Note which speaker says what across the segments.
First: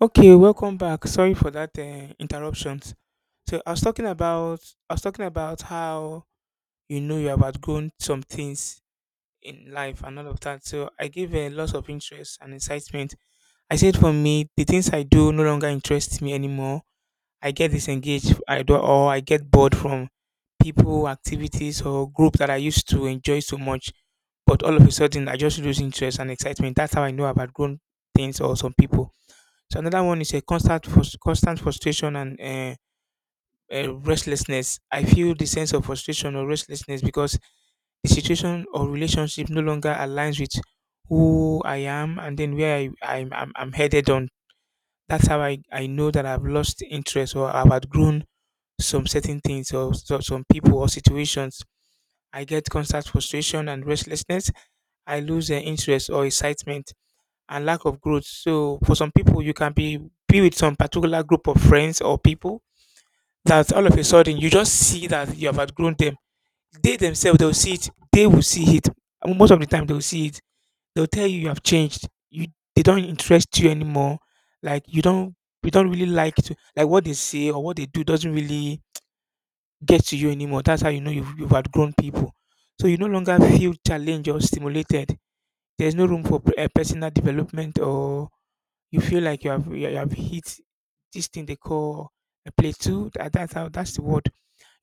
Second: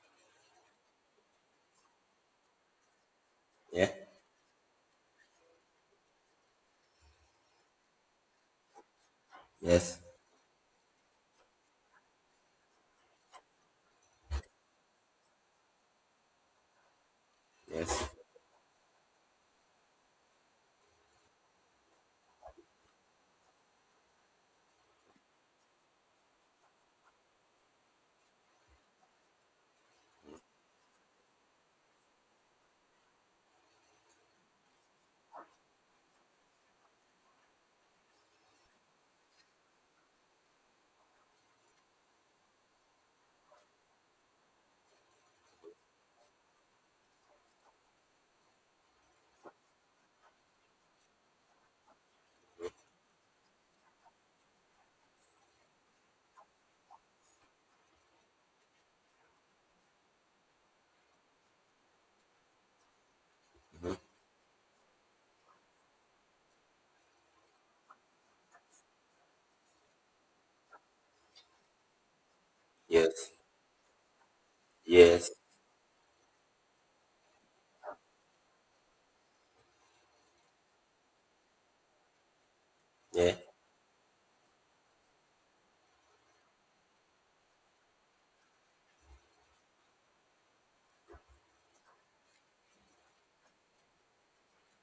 Speaker 1: Okay, welcome back. Sorry for that interruptions. So I was
Speaker 2: Yeah.
Speaker 1: talking about how you know you have outgrown some things in
Speaker 2: Yes.
Speaker 1: life and all of that. So I gave a lot of interest and excitement. I said for me, the things I do no longer interest me anymore. I get
Speaker 2: Yes.
Speaker 1: disengaged. I do or I get bored from people, activities, or group that I used to enjoy so much. But all of a sudden, I just lose interest and excitement. That's how I know I've outgrown things or some people. So another one is a constant constant frustration and restlessness. I feel the sense of frustration or restlessness because the situation or relationship no longer aligns with who I am and then where I, I'm headed on. That's how I know that I've lost interest or I've outgrown some certain things or some people or situations. I get constant frustration and restlessness. I lose interest or excitement and lack of growth. So for some people, you can be with some particular group of friends or people that all of
Speaker 2: Hmm.
Speaker 1: a sudden you just see that you have outgrown them. They themselves they'll see it. They will see it. And most of the time they'll see it. They'll tell you you have changed. You they don't
Speaker 2: Yes.
Speaker 1: interest you anymore. Like
Speaker 2: Yes.
Speaker 1: you don't really like to like what they say or what they do doesn't really get to you anymore. That's how you know you've outgrown people. So you no
Speaker 2: Yeah.
Speaker 1: longer feel challenged or stimulated. There's no room for a personal development or you feel like you have hit this thing they call a plateau. That, that's how that's the word.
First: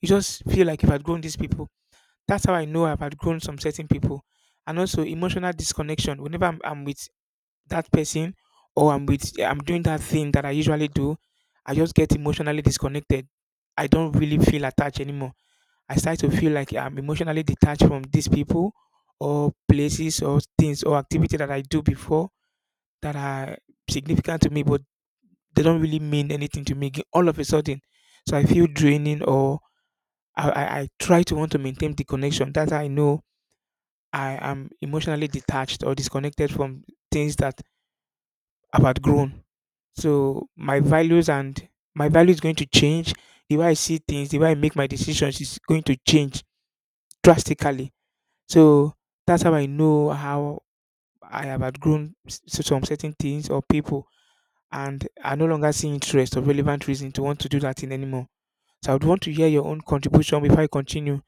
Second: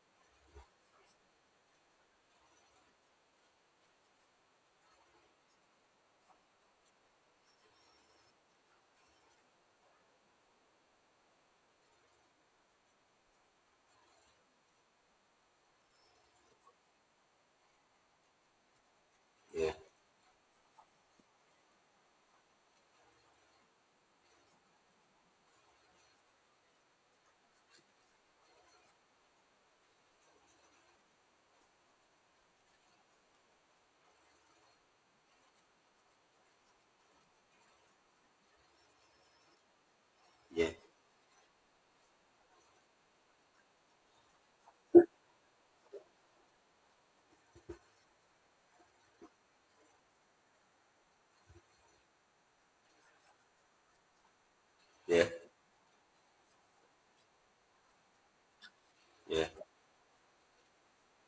Speaker 1: You just feel like you've outgrown these people. That's how I know I've outgrown some certain people. And also emotional disconnection. Whenever I'm with that person or I'm with I'm doing that thing that I usually do, I just get emotionally disconnected. I don't really feel attached anymore. I start to feel like I'm emotionally detached from these people or
Speaker 2: Yeah.
Speaker 1: places or things or activity that I do before that are significant to me, but they don't really mean anything to me all of a sudden. So I feel draining or I try to want to maintain the connection. That's how I know I am emotionally detached or disconnected from things that I've outgrown. So
Speaker 2: Yeah.
Speaker 1: my values and my value is going to change. The way I see things, the way I make my decisions is going to change drastically. So that's how I know how I have outgrown some certain things or people and
Speaker 2: Yeah.
Speaker 1: I no longer see interest or relevant reason to want to do that thing anymore. So I would want to
Speaker 2: Yeah.
Speaker 1: hear your own contribution before I continue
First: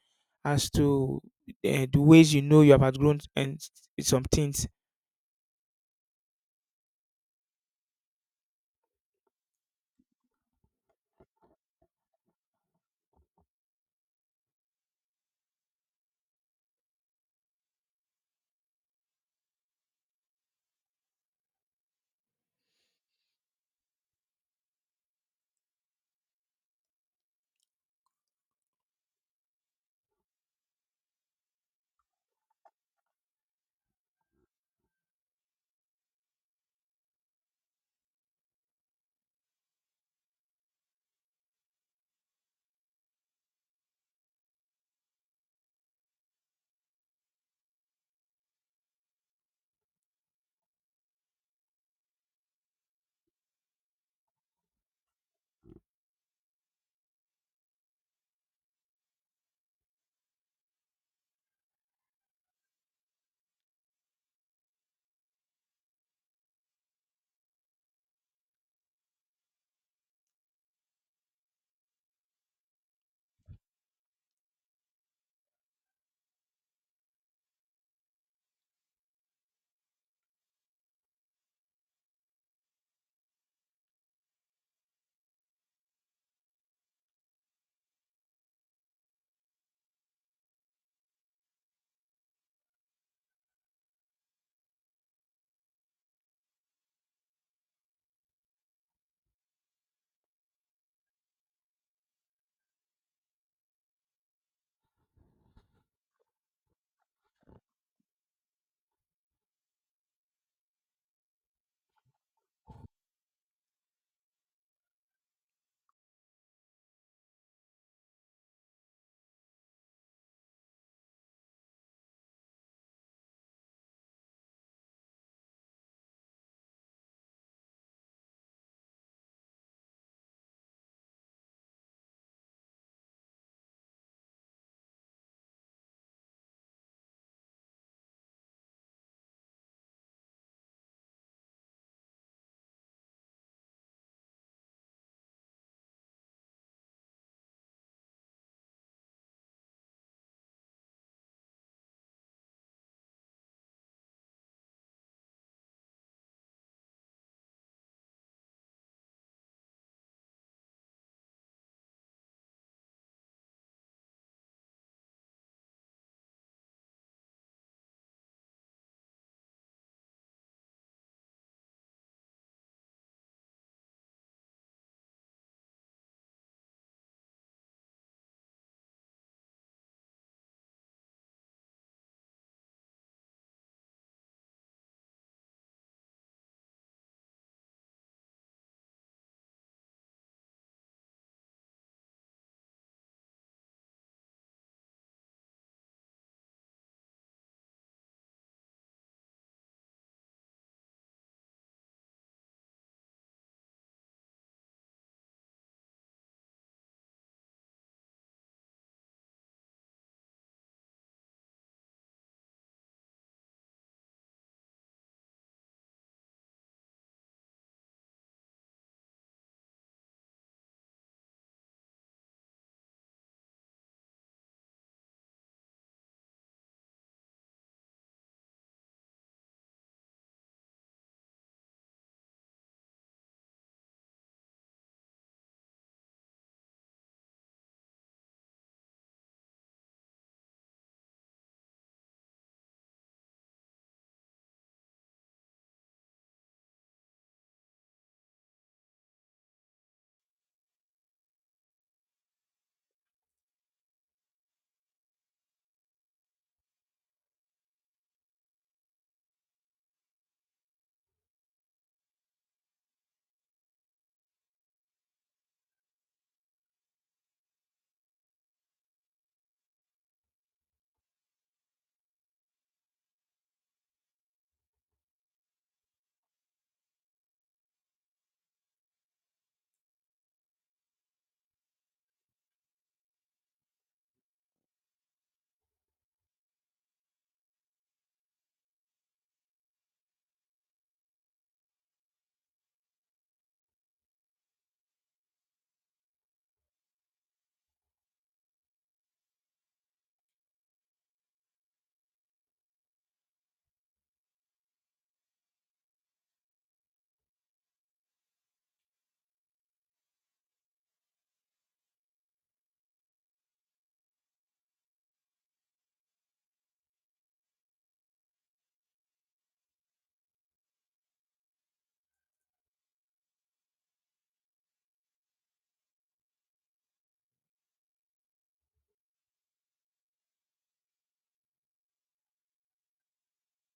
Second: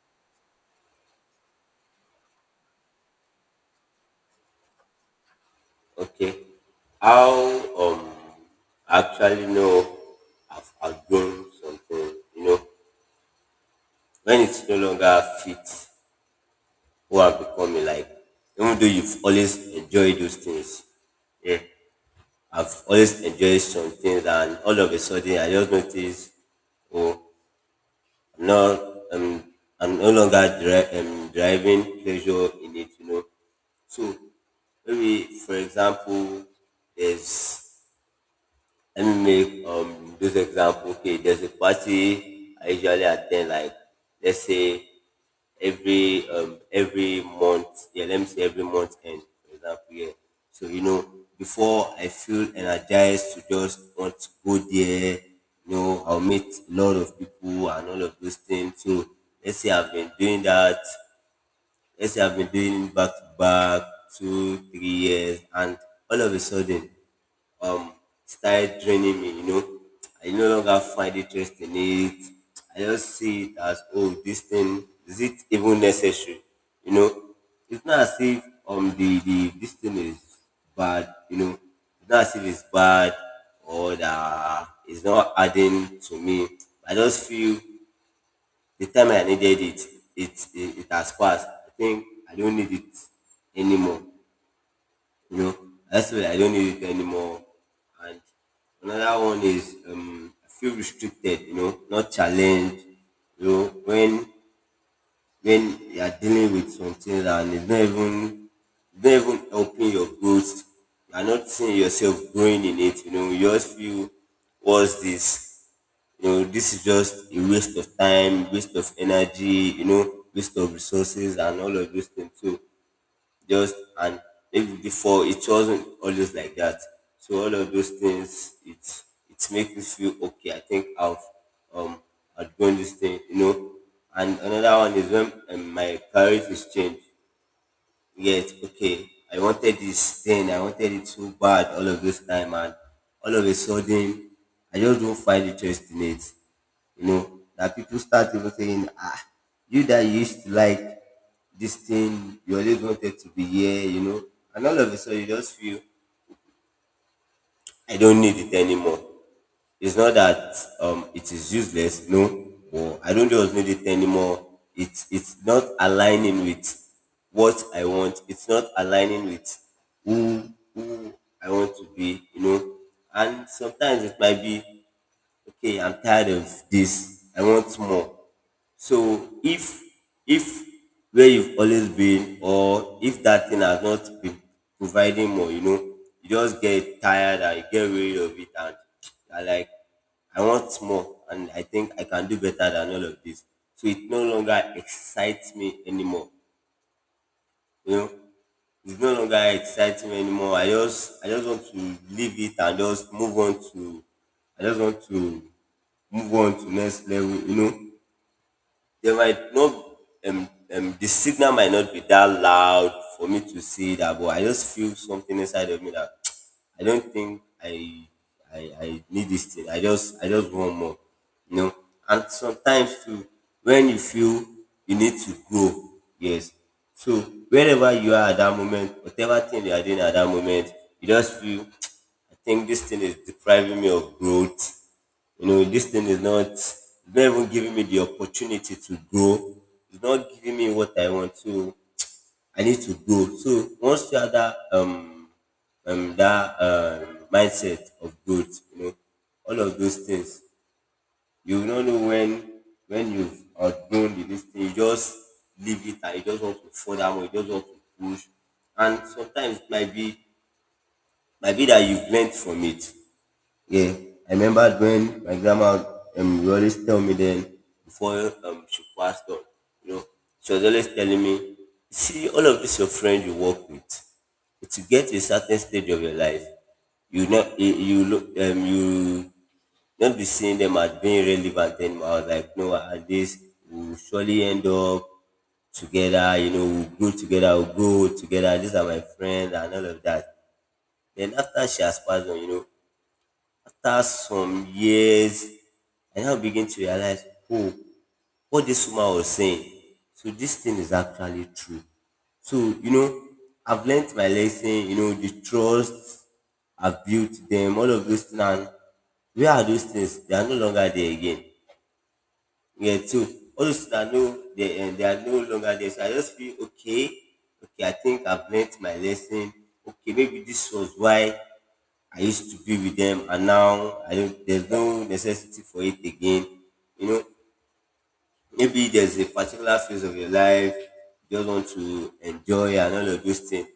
Speaker 1: as to the ways you know you have outgrown and some things.
Speaker 2: Okay. How um actually know I've outgrown something, when it's no longer fit who I've become in life. Even though you've always enjoyed those things. Yeah. I've always enjoyed some things, and all of a sudden I just noticed, oh no, I'm no longer driving pleasure in it. So maybe, for example, there's let me make those example. Okay, there's a party I usually attend, like let's say every month. Yeah, let me say every month end, for example. Yeah. So before I feel energized to just want to go there, I'll meet a lot of people and all of those things. So let's say I've been doing that. Let's say I've been doing it back to back 2, 3 years, and all of a sudden um started draining me. I no longer find interest in it. I just see it as, oh, this thing, is it even necessary? You know, it's not as if the this thing is bad, it's not as if it's bad or that it's not adding to me. I just feel the time I needed it, it has passed. I think I don't need it anymore you know that's why I don't use it anymore. And another one is, I feel restricted, not challenged. You know when when you are dealing with something and it's not even helping your growth, you are not seeing yourself growing in it. You just feel, what's this? This is just a waste of time, waste of energy, waste of resources, and all of those things. So just, and maybe before it wasn't always like that, so all of those things, it makes me feel, okay, I think I've um outgrown this thing. And another one is when, my priorities change. Yet, okay, I wanted this thing, I wanted it so bad all of this time, and all of a sudden, I just don't find interest in it. You know, that people start even saying, ah, you that used to like this thing, you always wanted to be here, and all of a sudden, you just feel, I don't need it anymore. It's not that it is useless, no, or I don't just need it anymore. It's not aligning with what I want. It's not aligning with who who I want to be. And sometimes it might be, okay, I'm tired of this. I want more. So if where you've always been, or if that thing has not been providing more, you just get tired and you get rid of it, and you're like, I want more, and I think I can do better than all of this. So it no longer excites me anymore. You know, it's no longer exciting anymore. I just, want to leave it and just move on to I just want to move on to next level. There might not um, the signal might not be that loud for me to see that, but I just feel something inside of me that I don't think I need this thing. I just want more. You know? And sometimes too, when you feel you need to grow, yes. So wherever you are at that moment, whatever thing you are doing at that moment, you just feel, I think this thing is depriving me of growth. This thing is not, it's not even giving me the opportunity to grow. It's not giving me what I want to. I need to grow. So once you have that mindset of growth, all of those things, you will not know when you've outgrown the this thing. You just leave it and you just want to further more. You just want to push, and sometimes it might be, that you've learned from it, yeah. I remember when my grandma would always tell me then, before she passed on, you know, she was always telling me, see all of this your friend you work with, to get to a certain stage of your life, you not you you look you not be seeing them as being relevant anymore. I was like, no, at least we'll surely end up together, we'll grow together, we'll go together, these are my friends and all of that. Then after she has passed on, after some years, I now begin to realize, oh, what this woman was saying. So this thing is actually true. So, you know, I've learnt my lesson, the trust I've built them, all of those things. And where are those things? They are no longer there again. Yeah, so all those things are no, they are no longer there. So I just feel okay. Okay, I think I've learnt my lesson. Okay, maybe this was why I used to be with them, and now I don't, there's no necessity for it again. You know, Maybe there's a particular phase of your life you just want to enjoy and all of those things,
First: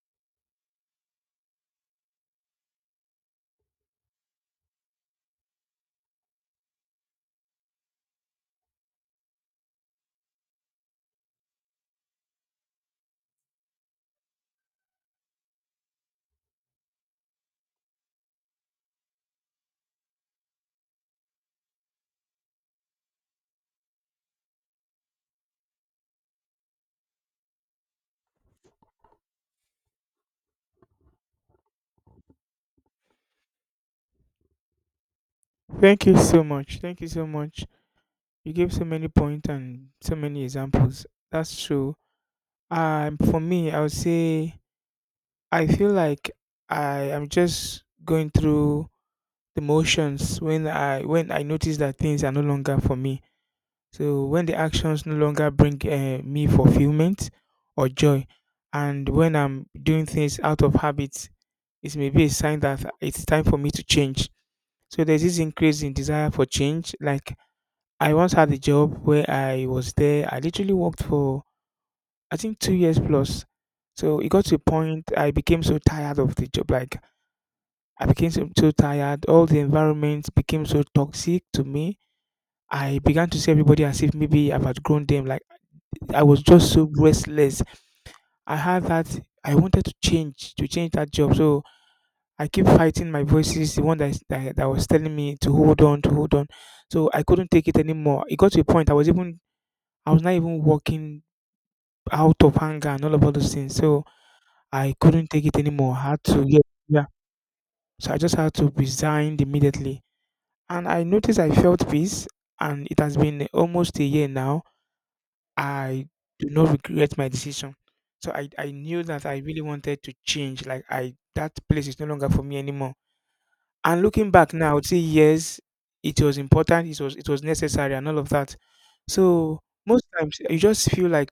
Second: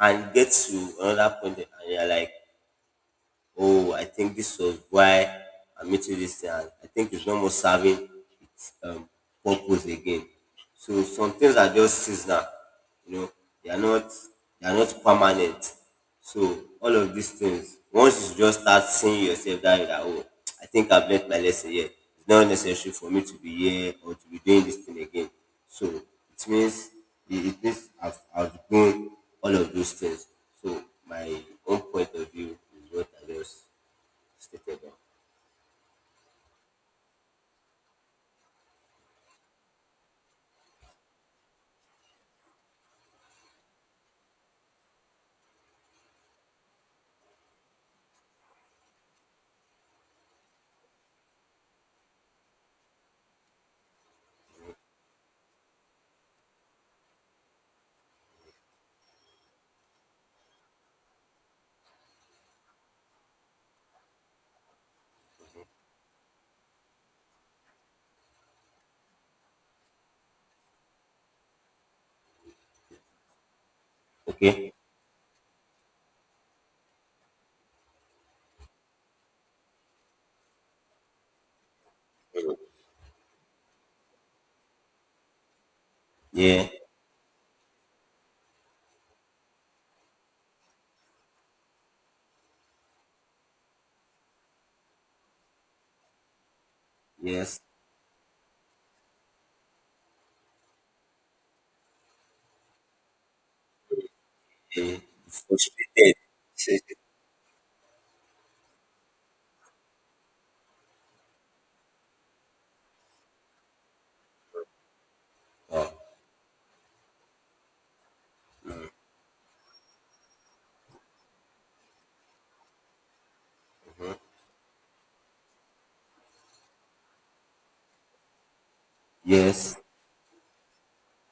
Speaker 2: and get to another point, and you're like, oh, I think this was why I'm eating this thing. And I think it's not more serving its purpose again. So some things are just seasonal, you know, they are not permanent. So all of these things, once you just start seeing yourself that way, that, oh, I think I've learnt my lesson here. It's not necessary for me to be here or to be doing this thing again. So it means, it means I've outgrown all of those things. So my own point of view is what I just stated now.
Speaker 1: Thank you so much. Thank you so much. You gave so many points and so many examples. That's true. For me, I would say I feel like I am just going through the motions when I notice that things are no longer for me. So when the actions no longer bring me fulfillment or joy, and when I'm doing things out of habit, it may be a sign that it's time for me to change. So there's this increase in desire for change. Like I once had a job where I was there. I literally worked for I think 2 years plus. So it got to a
Speaker 2: Okay?
Speaker 1: point I became so tired of the job. Like I became so, so tired. All the environment became so toxic to me. I began to see everybody as if maybe I've outgrown them. Like I was
Speaker 2: Yeah,
Speaker 1: just so restless. I had that I wanted to change that job. So I keep fighting my voices, the one that, that that was telling me to hold on, to hold on. So I couldn't
Speaker 2: yes,
Speaker 1: take it anymore. It got to a point I was even I was not even working out of anger and all of all those things. So I
Speaker 2: yeah,
Speaker 1: couldn't
Speaker 2: it's
Speaker 1: take it anymore. I
Speaker 2: frustrated.
Speaker 1: had to yeah,
Speaker 2: Says it.
Speaker 1: yeah. So I just had to resign immediately. And I noticed I felt peace and it has been almost a year now
Speaker 2: Uh,
Speaker 1: I do not regret my decision. So I knew that I really wanted to change. Like I that place is no longer for me anymore. And looking back now, I would say yes, it was important, it was necessary and all of that. So
Speaker 2: yes,
Speaker 1: most times you just feel like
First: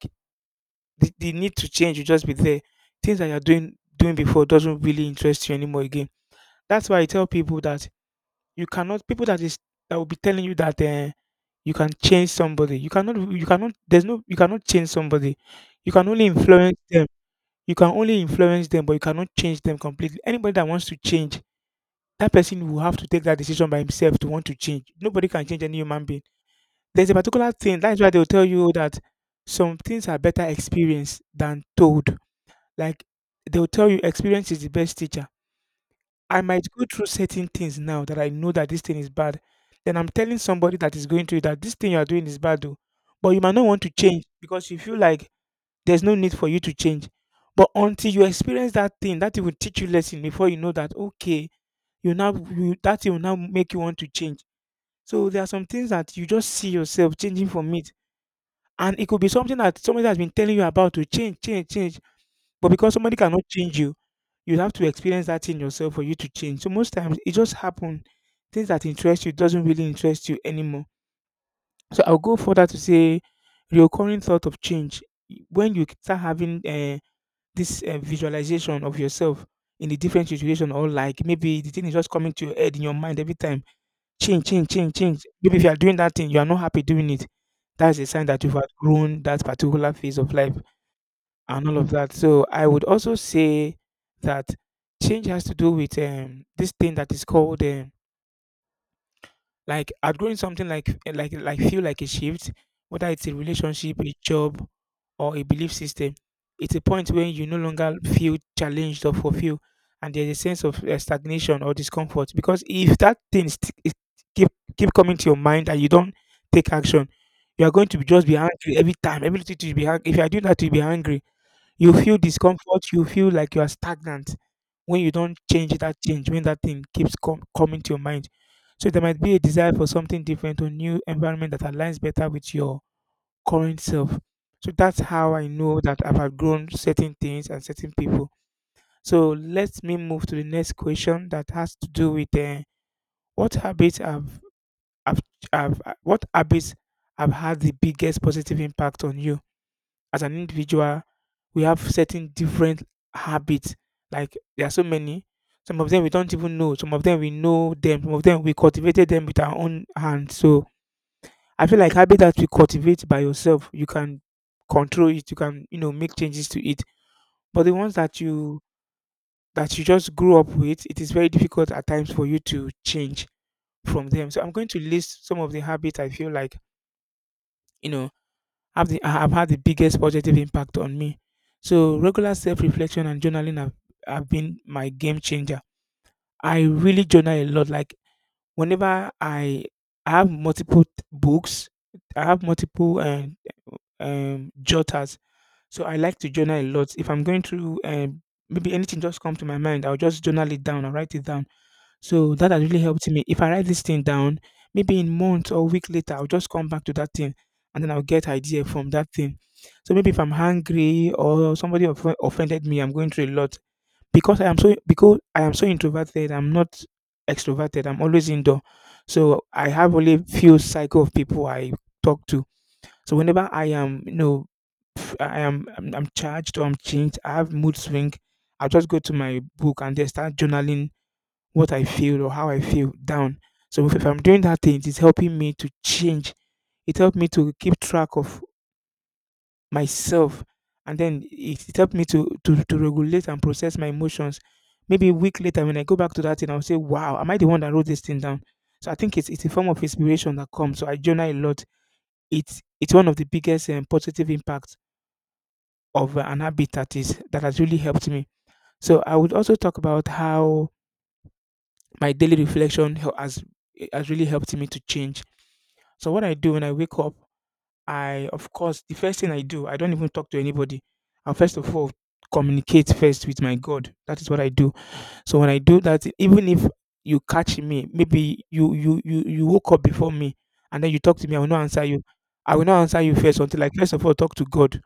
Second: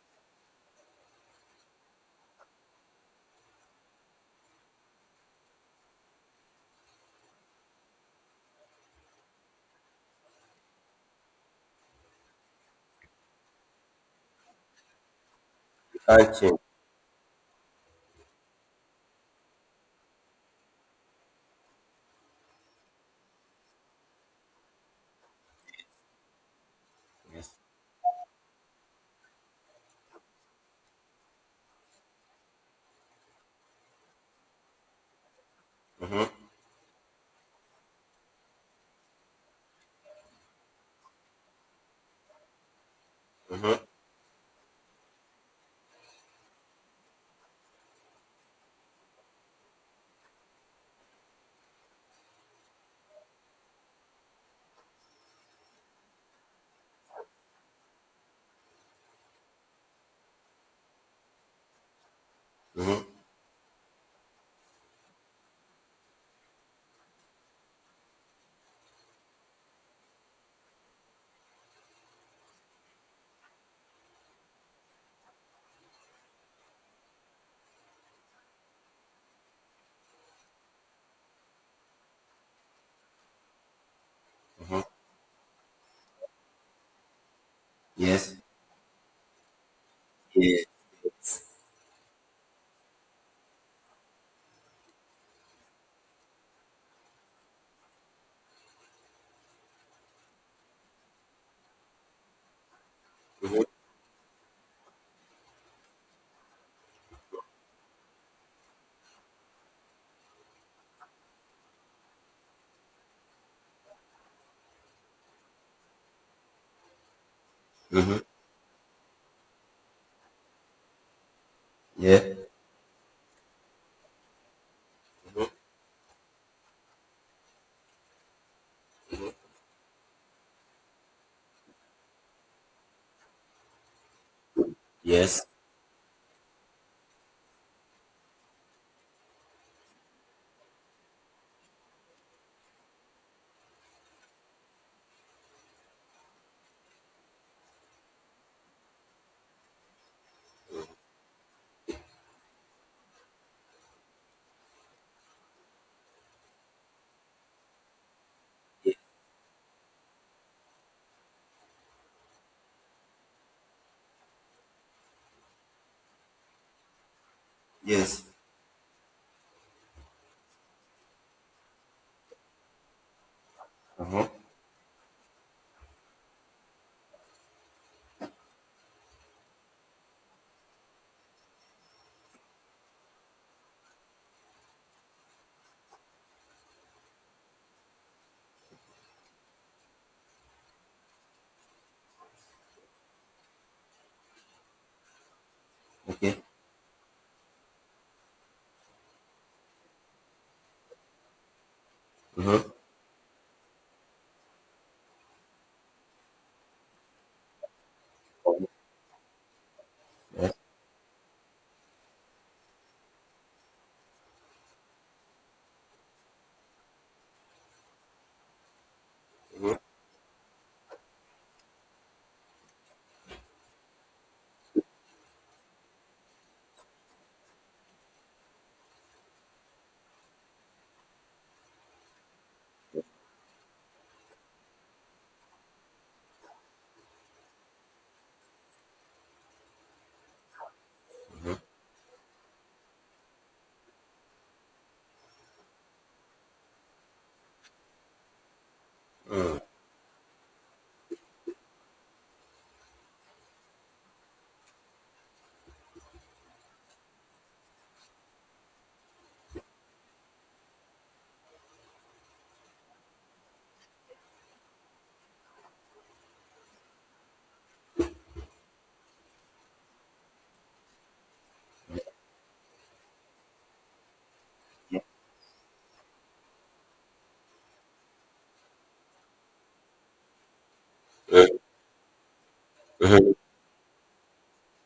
Speaker 1: the need to change will just be there. Things that you're doing before doesn't really interest you anymore again. That's why I tell people that you cannot people that is that will be telling you that you can change somebody. You cannot there's no you cannot change somebody. You
Speaker 2: you
Speaker 1: can only
Speaker 2: can't change.
Speaker 1: influence them. You can only influence them, but you cannot change them completely. Anybody that wants to change, that person will have to take that decision by himself to want to change. Nobody can change any human being. There's a
Speaker 2: Yes.
Speaker 1: particular thing. That's why they'll tell you that some things are better experienced than told. Like they'll tell you experience is the best teacher. I
Speaker 2: Mm-hmm,
Speaker 1: might go through certain things now that I know that this thing is bad. Then I'm telling somebody that is going through it that this thing you are doing is bad though. But you might not
Speaker 2: mm-hmm,
Speaker 1: want to change because you feel like there's no need for you to change. But until you experience that thing, that it will teach you lesson before you know that okay, you now you, that it will now make you want to change. So there are some things that you just see yourself changing from it. And it could be something that somebody has been telling you about to change, change, change but because
Speaker 2: mm-hmm,
Speaker 1: somebody cannot change you, you have to experience that thing yourself for you to change. So most times it just happen. Things that interest you doesn't really interest you anymore. So I'll go further to say recurring thought of change. When you start having this visualization of yourself in a different situation or like maybe the thing is just coming to your head in your mind every time. Change, change,
Speaker 2: mm-hmm.
Speaker 1: change, change. Maybe if you are doing that thing, you are not happy doing it. That's a sign
Speaker 2: Yes.
Speaker 1: that you've outgrown that particular phase of life
Speaker 2: Yes. Yes.
Speaker 1: and all of that. So I would also say that change has to do with this thing that is called like outgrowing something like eh, like feel like a shift, whether it's a relationship, a job, or a belief system. It's a point when you no longer feel challenged or fulfilled, and there's a sense of stagnation or discomfort. Because if that thing is keep keep coming to your mind and you don't take action, you are going to be,
Speaker 2: Mm-hmm, mm-hmm.
Speaker 1: just be angry every time. Every little thing you be angry. If you are doing that, you'll be angry you feel
Speaker 2: Yeah,
Speaker 1: discomfort, you feel like you are stagnant when you don't change that change, when that thing keeps coming to your mind. So there might be a desire for something different or new environment that aligns better with your current self. So that's how
Speaker 2: yes,
Speaker 1: I know that I've outgrown certain things and certain people. So let me move to the next question that has to do with what habits have, have what habits have had the biggest positive impact on you as an individual, we have certain different habits. Like there are so many. Some of them we don't even know. Some of them we know them. Some of them we cultivated them with our own hands. So I feel like habit that you cultivate by yourself, you can control it. You can you know make changes to it. But the ones
Speaker 2: yes.
Speaker 1: that you just grew up with, it is very difficult at times for you to change from
Speaker 2: Uh-huh.
Speaker 1: them. So I'm going to list some of the habits I feel like you know have the have had the biggest positive impact on me. So regular self-reflection and journaling have been my game changer. I really journal a lot. Like whenever I have multiple books, I have multiple jotters. So I like to
Speaker 2: Okay.
Speaker 1: journal a lot. If I'm going through maybe anything just come to my mind, I'll just journal it down. I'll write it down so that has
Speaker 2: Mm-hmm,
Speaker 1: really helped me. If I write this thing down, maybe in month or week later, I'll just come back to that thing and then I'll get idea from that thing. So maybe if I'm hungry or somebody offended me, I'm going through a lot because I am so introverted. I'm not extroverted. I'm always indoor. So I
Speaker 2: mm-hmm.
Speaker 1: have only few cycle of people I talk to. So whenever I am, I'm charged or I'm changed, I have mood swing. I'll just go to my book and then start journaling what I feel or how I feel down. So if I'm doing that thing, it is helping me to change. It helped me to keep track of myself. And then it helped me to regulate and process my emotions. Maybe a week later, when I go back to that thing, I'll say, wow, am I the one that wrote this thing down? So I think it's a form of inspiration that comes. So I journal a lot. It's one of the biggest positive impacts of an habit that has really helped me. So I would also talk about how my daily reflection has really helped me to change. So what I do when I wake up, I, of course, the first thing I do, I don't even talk to anybody. I first of all communicate first with my God. That is what I do.
Speaker 2: Yeah,
Speaker 1: So when I do that, even if you catch me, maybe you woke up before me and then you talk to me, I will not answer you. I will not answer you first until I first of all talk to God.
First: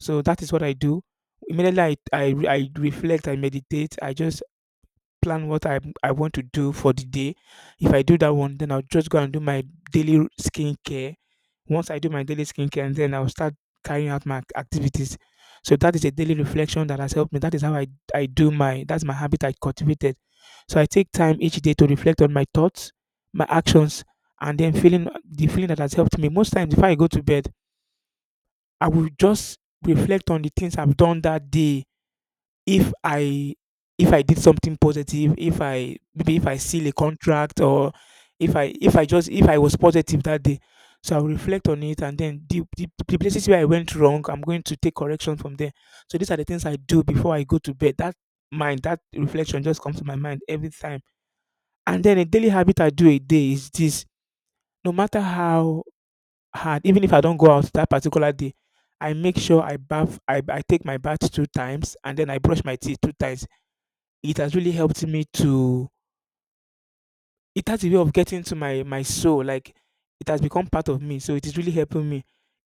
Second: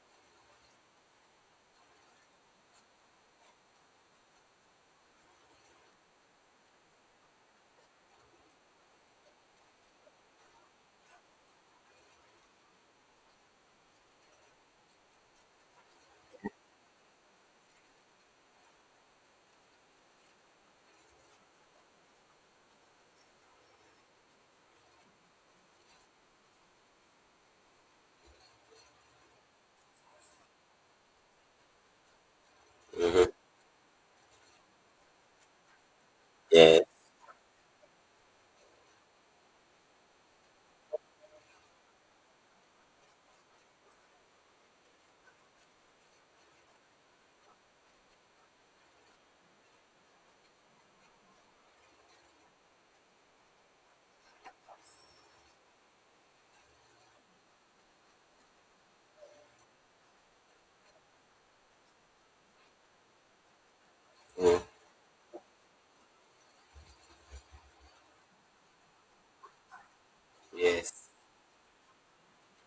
Speaker 1: So that is what I do. Immediately I reflect, I meditate, I just plan what I want to do for the day. If I do that one, then I'll just go and do my daily skincare. Once I do my daily skincare, and then I'll start carrying out my activities. So that is a daily reflection that has helped me. That is how that's my habit I cultivated. So I take time each day to reflect on my thoughts, my actions, and then feeling the feeling that has helped me. Most times, if I go to bed, I will just reflect on the things I've done that day. If I if I did something positive, if I, maybe if I
Speaker 2: yes,
Speaker 1: seal a contract or if I just if I was positive that day. So I'll reflect on it, and then the places where I went wrong, I'm going to take correction from there. So these are the things I do before I go to bed. That mind, that reflection just comes to my mind every time. And then a daily habit I do a day is this: no matter how hard, even if I don't go out that particular day, I make sure I bath, I take my bath 2 times and then I brush my teeth 2 times. It has
Speaker 2: oh,
Speaker 1: really helped me to, it has a way of getting to my soul, like it has become part of
Speaker 2: yes,
Speaker 1: me, so it is really helping me.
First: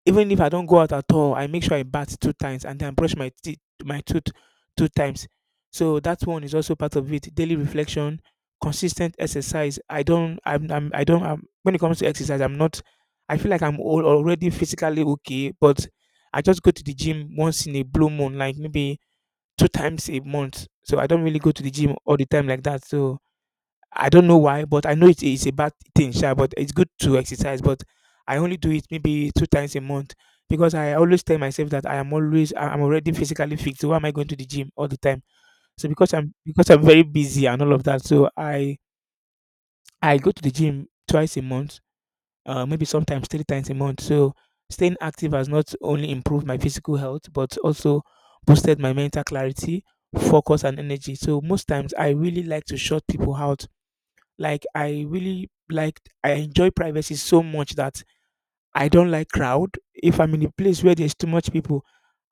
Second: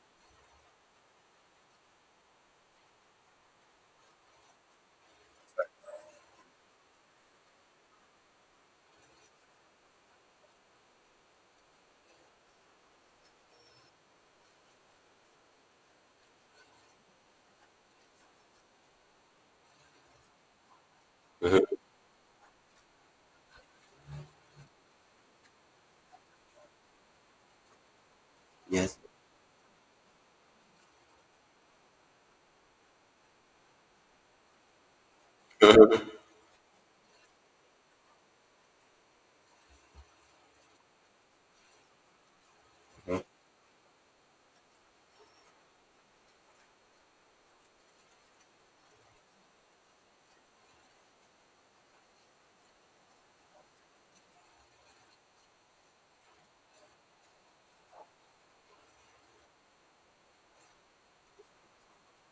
Speaker 1: Even if I don't go out at all, I make sure I bat 2 times and then brush my teeth, my tooth, 2 times. So that one is also part of it. Daily reflection, consistent exercise. I don't I'm I don't I'm, When it comes to exercise, I'm not, I feel like already physically okay, but I just go to the gym once in a blue moon, like maybe 2 times a month, so I don't really go to the gym all the time like that. So I don't know why, but I know it's a bad thing, sha, but it's good to exercise. But I only do it
Speaker 2: yes.
Speaker 1: maybe 2 times a month, because I always tell myself that I am always I'm already physically fit. So why am I going to the gym all the time? So because I'm very busy and all of that, so I go to the gym twice a month, maybe
Speaker 2: Uh-huh.
Speaker 1: sometimes 3 times a month. So staying active has not only improved my physical health, but also boosted my mental clarity, focus, and energy. So most times I really like to shut people out, like I really like I enjoy privacy so much that I don't like crowd. If I'm in a place where there's too much people,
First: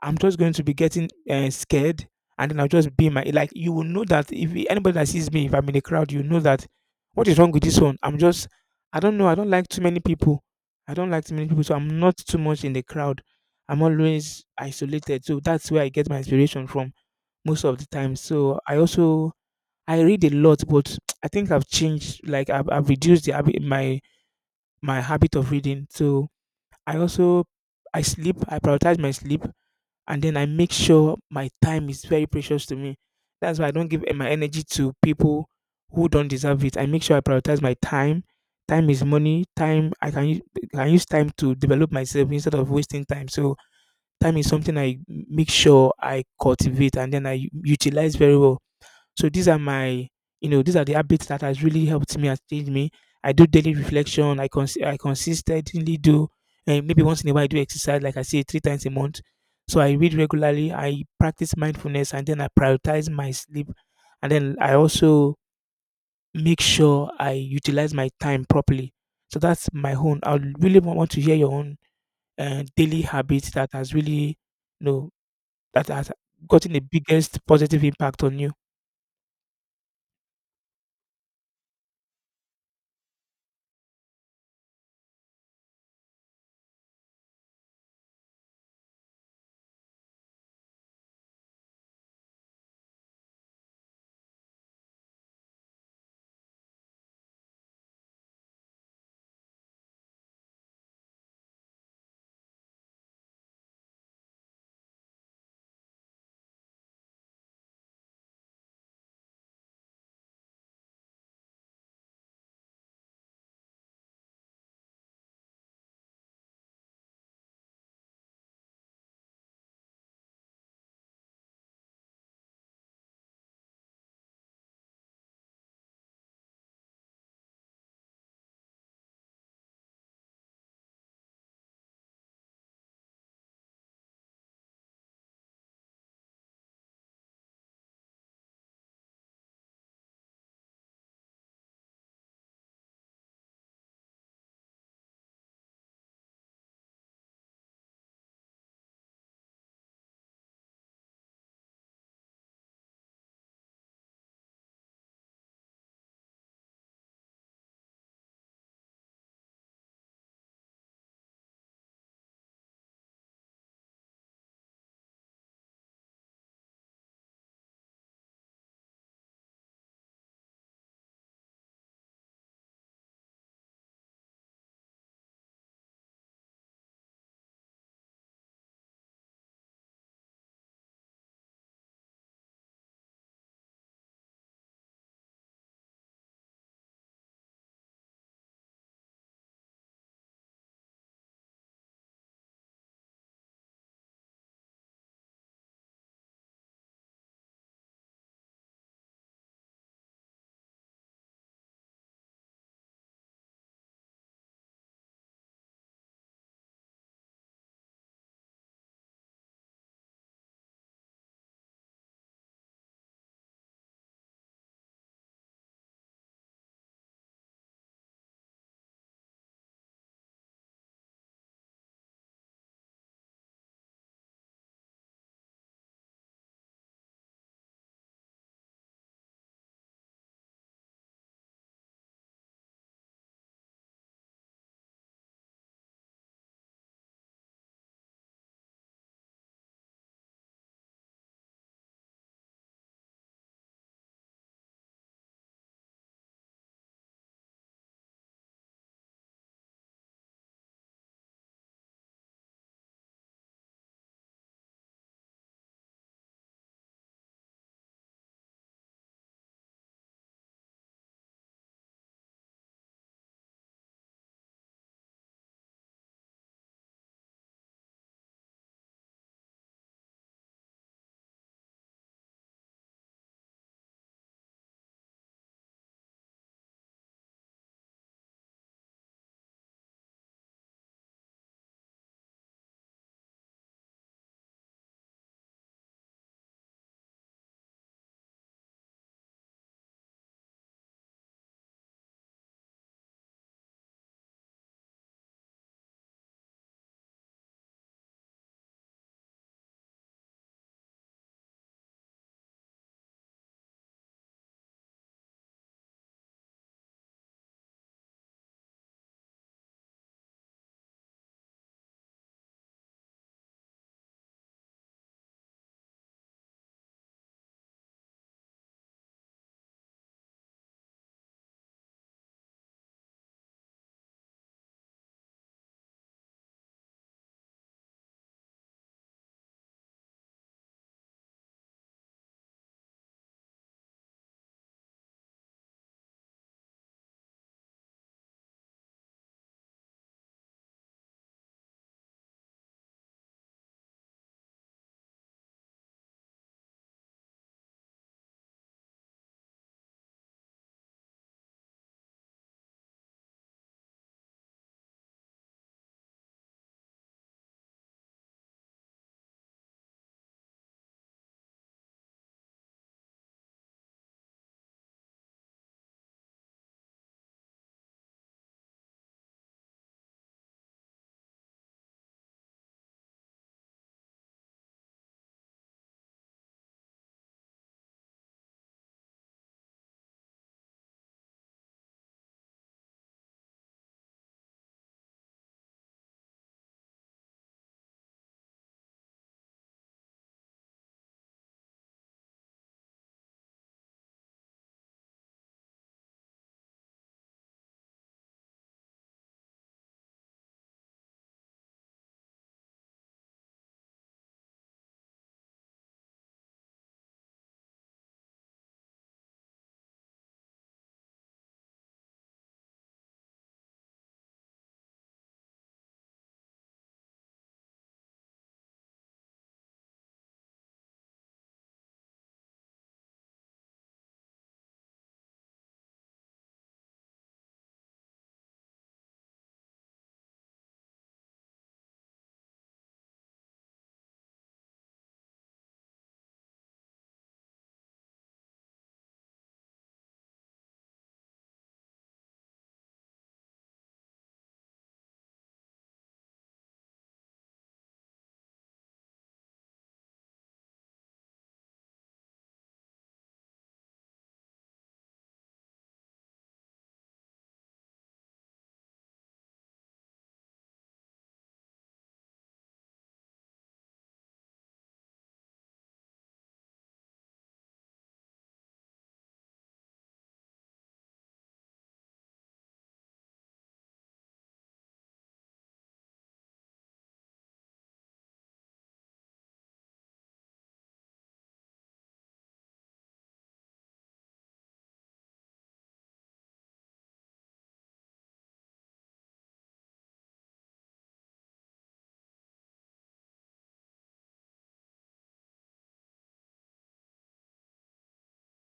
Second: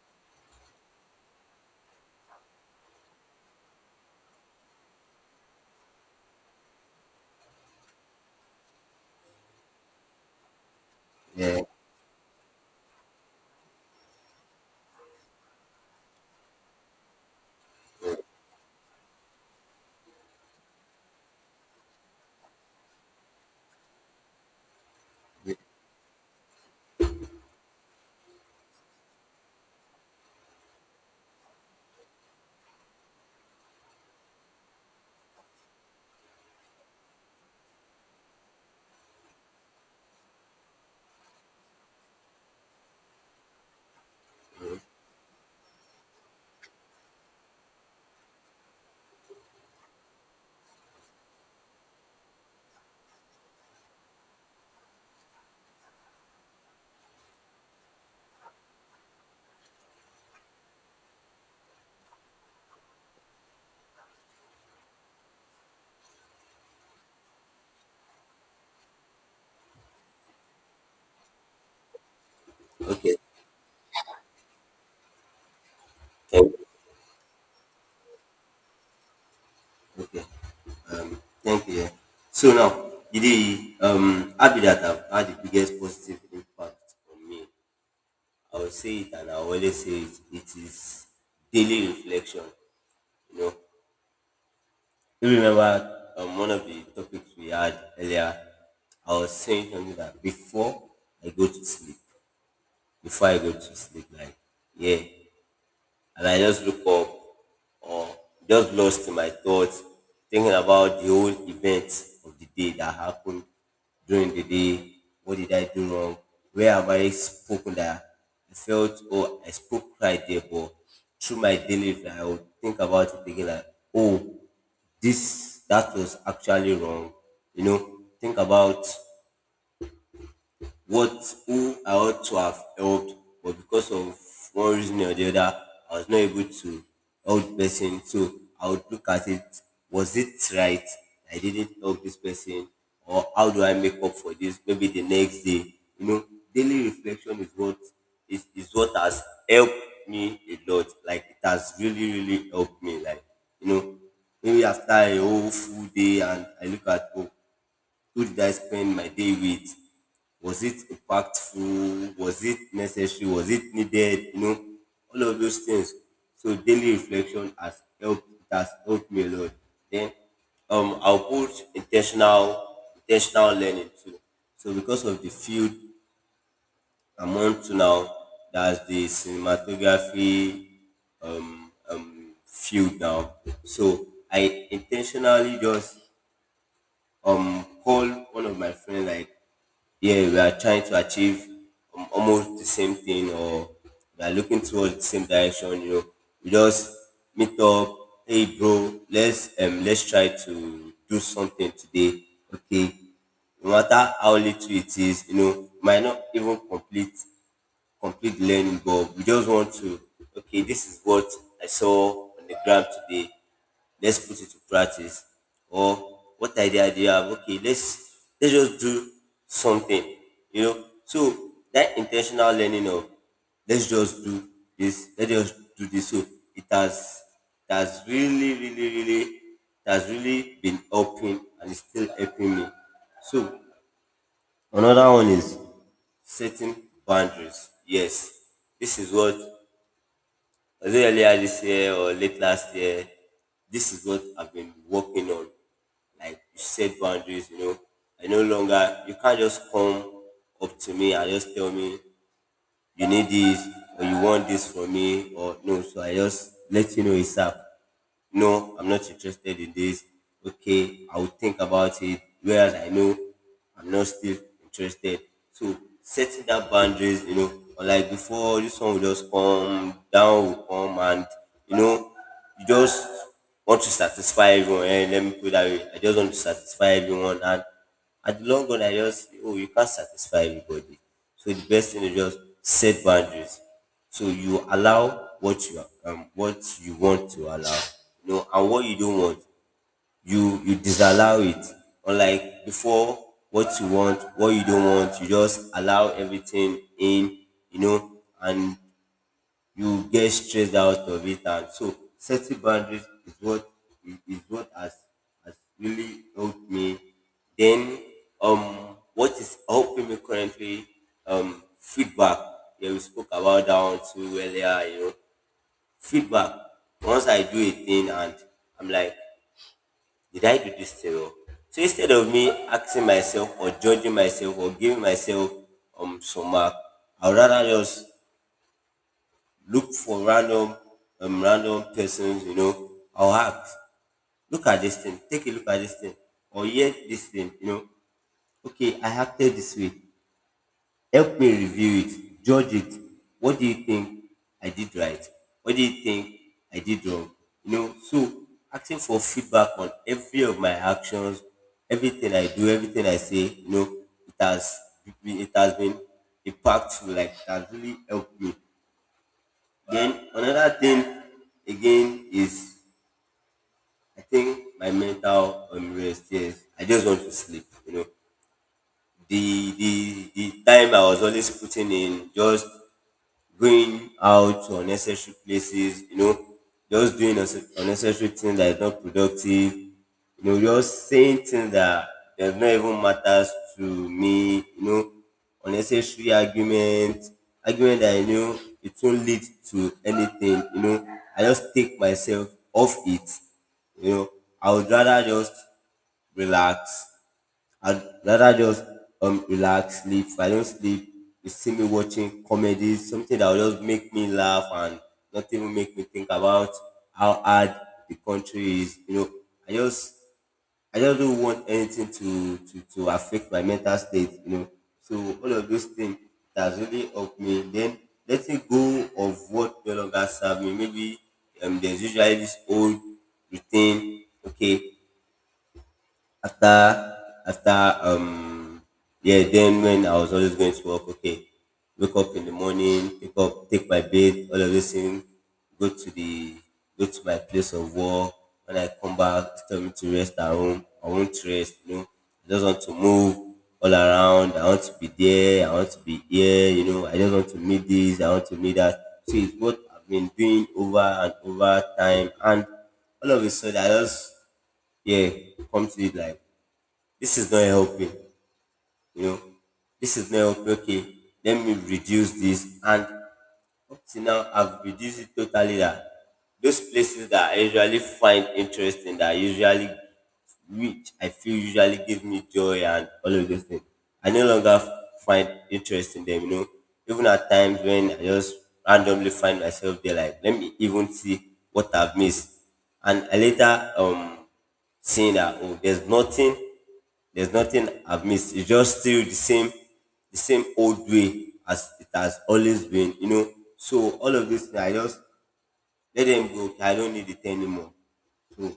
Speaker 1: I'm just going to be getting scared, and then I'll just be in my like. You will know that if anybody that sees me, if I'm in a crowd, you know that what is wrong with this one. I'm just, I don't know. I don't like too many people. I don't like too many
Speaker 2: Yeah,
Speaker 1: people, so I'm not too much in the crowd. I'm always isolated, so that's where I get my inspiration from most of the time. So I also, I read a lot, but I think I've changed. Like I've reduced the habit, my habit of reading. So I also, I sleep. I prioritize my sleep, and then I make sure my time is very precious to me. That's why I don't give my energy to people who don't deserve it. I make sure I prioritize my time. Time is money. Time I can use time to develop myself instead of wasting time. So time is something I make sure I cultivate and then I utilize very well. So these are my, the habits that has really helped me and changed me. I do daily reflection. I I consistently do, and maybe once in a while I do exercise, like I say, 3 times a month. So I read regularly, I practice mindfulness, and then I prioritize my sleep, and then I also make sure I utilize my time properly. So that's my own. I would really want to hear your own daily
Speaker 2: okay.
Speaker 1: habits that has really, you know, that has
Speaker 2: Thank you.
Speaker 1: gotten the biggest positive impact on you.
Speaker 2: Okay. Um, Thank you. Yeah. So now, the app that have had the biggest positive impact on me, I will say it and I will always say it, it is daily reflection. You know, you remember, one of the topics we had earlier, I was saying something that before I go to sleep, before I go to sleep, like, yeah, and I just look up or just lost in my thoughts, thinking about the whole events of the day that happened during the day. What did I do wrong? Where have I spoken that I felt, oh, I spoke right there, but through my daily life, I would think about it, thinking like, oh, this, that was actually wrong. You know, think about, what, who I ought to have helped, but because of one reason or the other, I was not able to help the person. So I would look at it: was it right? I didn't help this person, or how do I make up for this? Maybe the next day, you know, daily reflection is what has helped me a lot. Like it has really, really helped me. Like you know, maybe after a whole full day, and I look at, oh, who did I spend my day with? Was it impactful? Was it necessary? Was it needed? All of those things. So daily reflection has helped me a lot. Then I'll put intentional learning too. So because of the field I'm on to now, that's the cinematography field now. So I intentionally just call one of my friends, like, yeah, we are trying to achieve, almost the same thing, or we are looking towards the same direction. We just meet up, hey bro, let's try to do something today. Okay. No matter how little it is, might not even complete learning, but we just want to, okay, this is what I saw on the ground today. Let's put it to practice. Or what idea do you have? Okay, let's just do something. So that intentional learning of let's just do this, let's just do this. So it has it has really, really, really it has really been helping, and it's still helping me. So another one is setting boundaries. Yes, this is what was it earlier this year or late last year. This is what I've been working on. Like, you set boundaries. I no longer you can't just come up to me and just tell me you need this or you want this from me or no. So I just let you know it's up no, I'm not interested in this. Okay, I'll think about it. Whereas I know I'm not still interested. So setting that boundaries, you know, unlike before, this one will just come, down will come, and you know, you just want to satisfy everyone. And let me put it that way. I just want to satisfy everyone, and at the long run, I just feel, oh, you can't satisfy everybody. So the best thing is just set boundaries. So you allow what you want to allow, you know, and what you don't want, you disallow it. Unlike before, what you want, what you don't want, you just allow everything in, you know, and you get stressed out of it. And so setting boundaries is what has really helped me. Then um what is helping me currently, feedback. Yeah, we spoke about that one too earlier. Feedback, once I do a thing and I'm like, did I do this thing well? So instead of me asking myself or judging myself or giving myself some mark, I would rather just look for random random persons, you know, I'll act. Look at this thing. Take a look at this thing. Or hear this thing, you know. Okay, I acted this way. Help me review it, judge it. What do you think I did right? What do you think I did wrong? You know, so asking for feedback on every of my actions, everything I do, everything I say, you know, it has it has been impactful, like it has really helped me. Then another thing again is I think my mental unrest. Yes, I just want to sleep. You know, the the time I was always putting in just going out to unnecessary places, you know, just doing unnecessary things that is not productive, you know, just saying things that does not even matters to me, you know, unnecessary argument, argument that you know it won't lead to anything, you know. I just take myself off it, you know. I would rather just relax, I'd rather just relax, sleep. If I don't sleep, you see me watching comedies, something that will just make me laugh and not even make me think about how hard the country is. You know, I just I just don't want anything to affect my mental state, you know. So all of those things that's really helped me. Then letting go of what no longer serve me. Maybe there's usually this old routine. Okay, after after yeah, then when I was always going to work, okay, wake up in the morning, pick up, take my bath, all of this thing, go to the go to my place of work. When I come back, it's tell me to rest at home, I won't rest, you know, I just want to move all around, I want to be there, I want to be here, you know, I just want to meet this, I want to meet that. So it's what I've been doing over and over time, and all of a sudden I just yeah come to it like this is not helping, you know, this is not helping. Okay, let me reduce this. And up till now I've reduced it totally, that those places that I usually find interesting, that I usually which I feel usually give me joy and all of those things, I no longer find interest in them, you know. Even at times when I just randomly find myself there, like let me even see what I've missed, and I later seeing that, oh, there's nothing I've missed. It's just still the same old way as it has always been, you know. So all of these things, I just let them go. Okay, I don't need it anymore. So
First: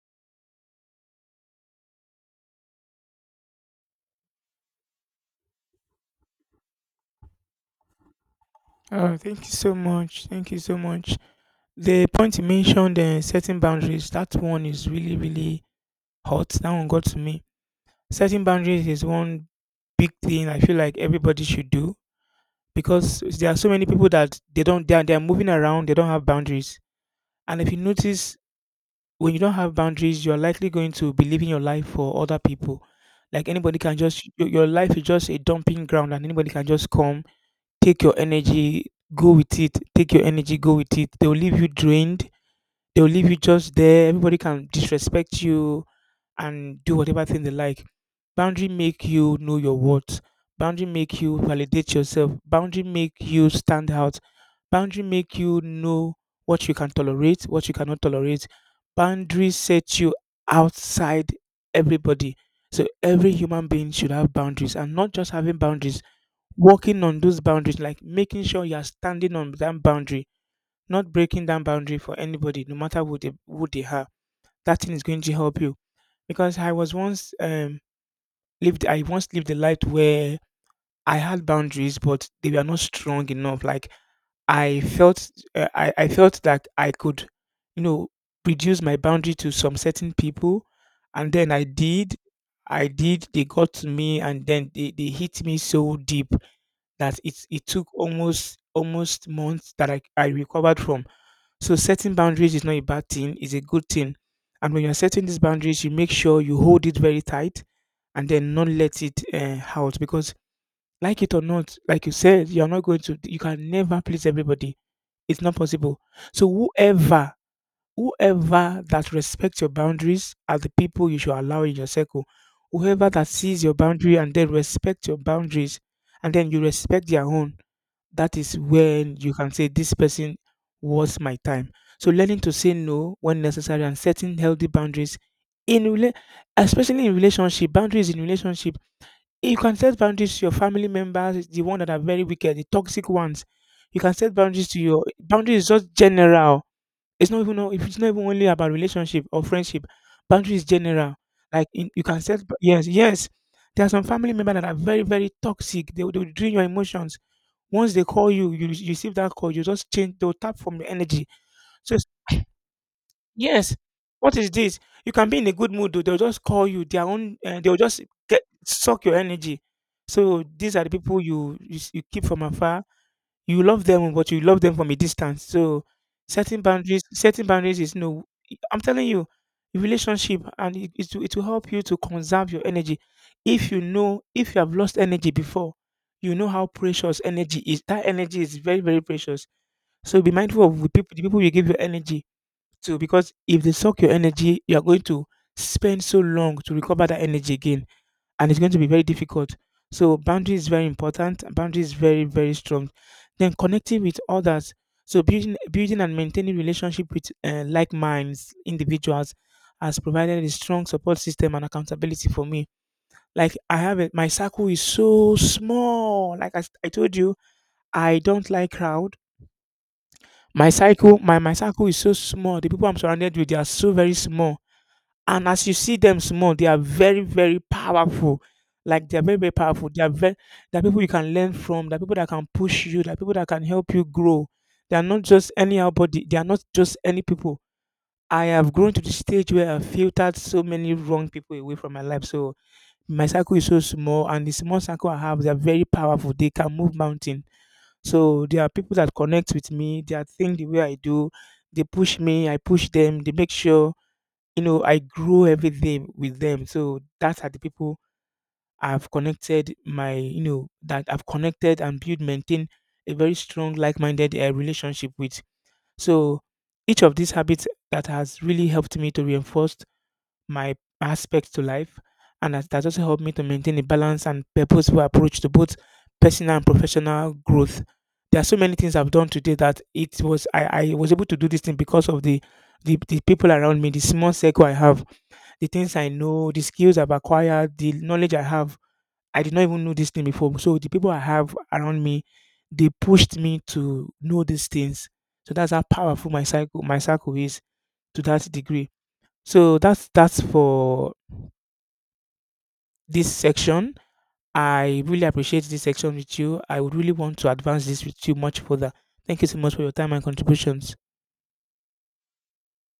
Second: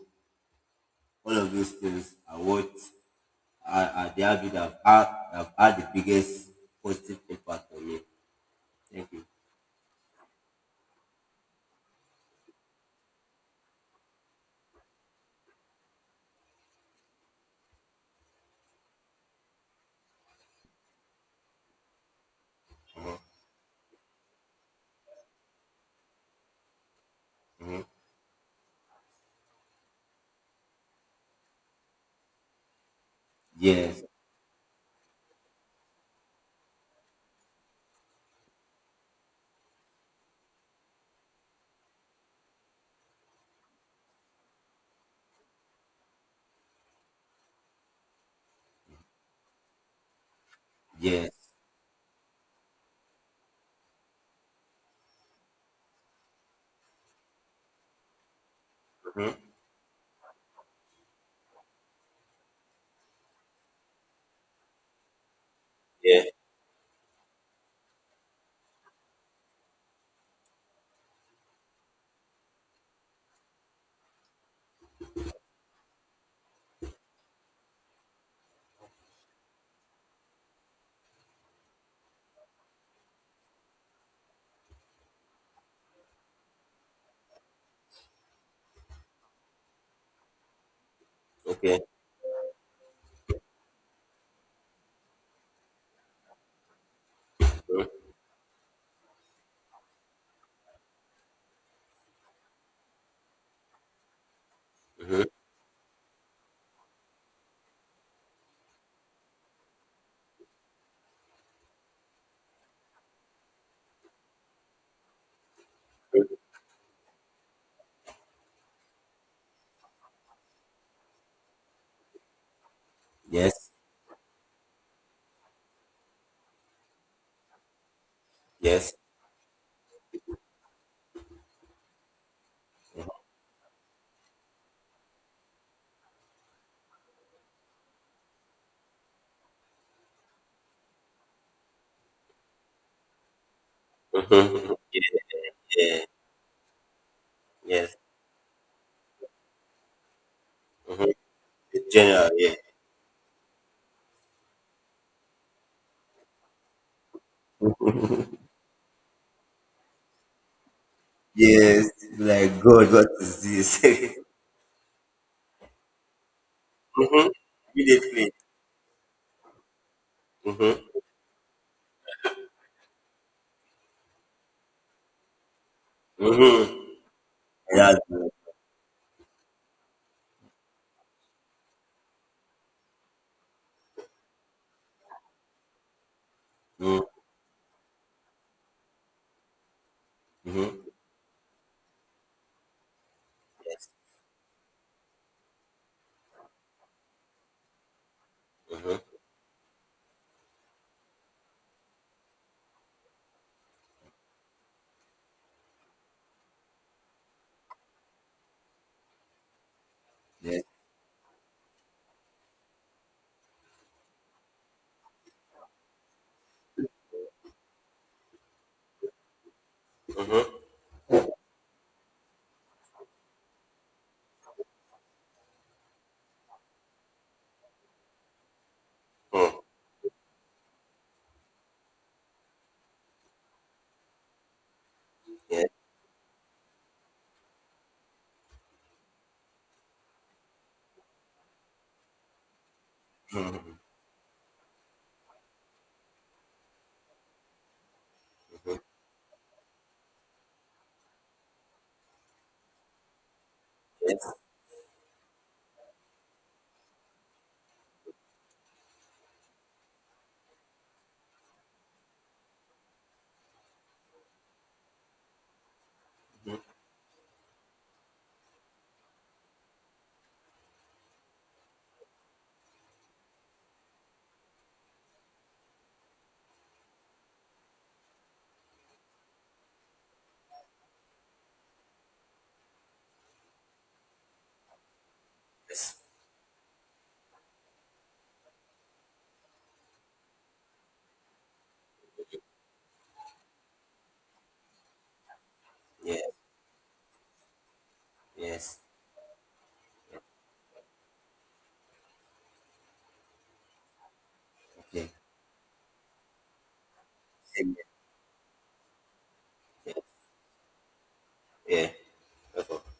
Speaker 2: all of those things are are the habit that have had the biggest positive impact on me. Thank
Speaker 1: Oh,
Speaker 2: you.
Speaker 1: thank you so much. Thank you so much. The point you mentioned, setting boundaries, that one is really, really hot. That one got to me. Setting boundaries is one big thing I feel like everybody should do, because there are so many people that they don't, they are moving around, they don't have boundaries. And if you notice, when you don't have boundaries, you're likely going to be living your life for other people. Like anybody can
Speaker 2: Yes.
Speaker 1: just, your life is just a dumping ground and anybody can just come. Take your energy, go with it. Take your energy, go with it. They'll leave you drained. They'll leave you just there. Everybody can disrespect you and do whatever thing they like. Boundary make you know your worth. Boundary make
Speaker 2: Yes.
Speaker 1: you validate yourself. Boundary make you stand out. Boundary make you know what you can tolerate, what you cannot tolerate.
Speaker 2: Mm-hmm.
Speaker 1: Boundary set you outside everybody. So every human being should have boundaries, and not just having boundaries,
Speaker 2: Yeah.
Speaker 1: working on those boundaries, like making sure you're standing on that boundary, not breaking that boundary for anybody, no matter who they are. That thing is going to help you. Because I was once lived I once lived a life where I had boundaries, but they were not strong enough. Like I felt I felt that I could, you know, reduce my boundary to some certain people, and then
Speaker 2: Okay.
Speaker 1: I did. They got to me, and then they hit me so deep that it took almost months that I recovered from. So setting boundaries is not a bad thing, it's a good thing. And when you're setting these boundaries, you make sure you hold it very tight and then not let it out, because like it or not, like you said, you're not going to you can never please everybody. It's not possible. So whoever that respects your boundaries are the people you should allow in your circle. Whoever that sees
Speaker 2: Yes.
Speaker 1: your boundary and then respect your boundaries, and then you respect their own, that is
Speaker 2: Yes.
Speaker 1: when you can say this person was my time. So learning to say no when necessary and setting healthy boundaries in especially in relationship, boundaries in relationship. You can set boundaries to your family members, the ones that are very wicked, the toxic ones. You can set boundaries
Speaker 2: Mm-hmm.
Speaker 1: to your
Speaker 2: Yes.
Speaker 1: boundaries is just general. It's not even
Speaker 2: Mm-hmm. Yes.
Speaker 1: it's not even only about relationship or friendship. Boundaries
Speaker 2: Mm-hmm.
Speaker 1: general. Like in, you can
Speaker 2: General.
Speaker 1: set
Speaker 2: Yeah.
Speaker 1: yes, yes. There are some family members that are very, very toxic. They, they will drain your emotions once they call you, you receive that call, you just change, they'll tap from your energy.
Speaker 2: Yes.
Speaker 1: So, it's-
Speaker 2: Like God, what is
Speaker 1: yes,
Speaker 2: this?
Speaker 1: what is this? You can be in a good mood, though, they'll just call you, their
Speaker 2: Mhm.
Speaker 1: own, they'll just
Speaker 2: Immediately.
Speaker 1: suck your energy. So, these are the
Speaker 2: Mhm.
Speaker 1: people you keep from afar. You love them, but you love them from a distance. So
Speaker 2: Mhm.
Speaker 1: setting boundaries
Speaker 2: Yeah.
Speaker 1: is no. I'm telling you, relationship, and it will help you to conserve your energy. If you know, if you have lost energy before, you know how
Speaker 2: Mhm.
Speaker 1: precious energy is. That energy is very, very precious. So be mindful of
Speaker 2: Mhm.
Speaker 1: the people you give your energy to, because if they
Speaker 2: Yes.
Speaker 1: suck your energy, you are going to spend so long to recover that energy again, and it's going to be very difficult. So boundary is very important. And Boundary is very, very strong. Then connecting with others. So building and maintaining relationship with like minds individuals has provided a
Speaker 2: Yes.
Speaker 1: strong support system and accountability for me. Like I have it, my circle is so small. I told you, I don't like crowd. My circle, my circle is so small. The people I'm surrounded with, they are so very small, and as you see them small, they are very, very powerful. Like they are very,
Speaker 2: Mm.
Speaker 1: very powerful. They are very, they are people you can learn from, they are people that can push you, they are people that can help you grow. They are not just
Speaker 2: Yes.
Speaker 1: anyhow body, they are not just any people. I have grown to the stage where I've filtered so many wrong people away from my life. So my circle is so small, and the small circle I have, they are very powerful. They can move mountain. So there are people that connect with me, they are think the way I do, they push me, I push them, they make sure,
Speaker 2: Yes.
Speaker 1: you know, I grow everything with them. So that's are the people I've connected my, you know, that I've connected and build, maintain a very strong, like-minded relationship with. So each of these habits that has really helped me to reinforce my aspects to life, and that also helped me to maintain a balance and purposeful approach to both personal and professional growth. There are so many things I've done today that it was I was able to do this thing because of the people around me, the small circle I have, the things
Speaker 2: Yes.
Speaker 1: I know, the skills I've acquired, the knowledge I have. I did not even know this thing before. So the people I have around me, they pushed me to know these things. So that's how
Speaker 2: Yes.
Speaker 1: powerful my circle is to that
Speaker 2: Yes.
Speaker 1: degree. So that's for this section. I
Speaker 2: Okay.
Speaker 1: really appreciate this section with you. I would really want to
Speaker 2: Same.
Speaker 1: advance this with you much further. Thank you so much for your
Speaker 2: Yeah.
Speaker 1: time and contributions.
Speaker 2: Yeah. Okay.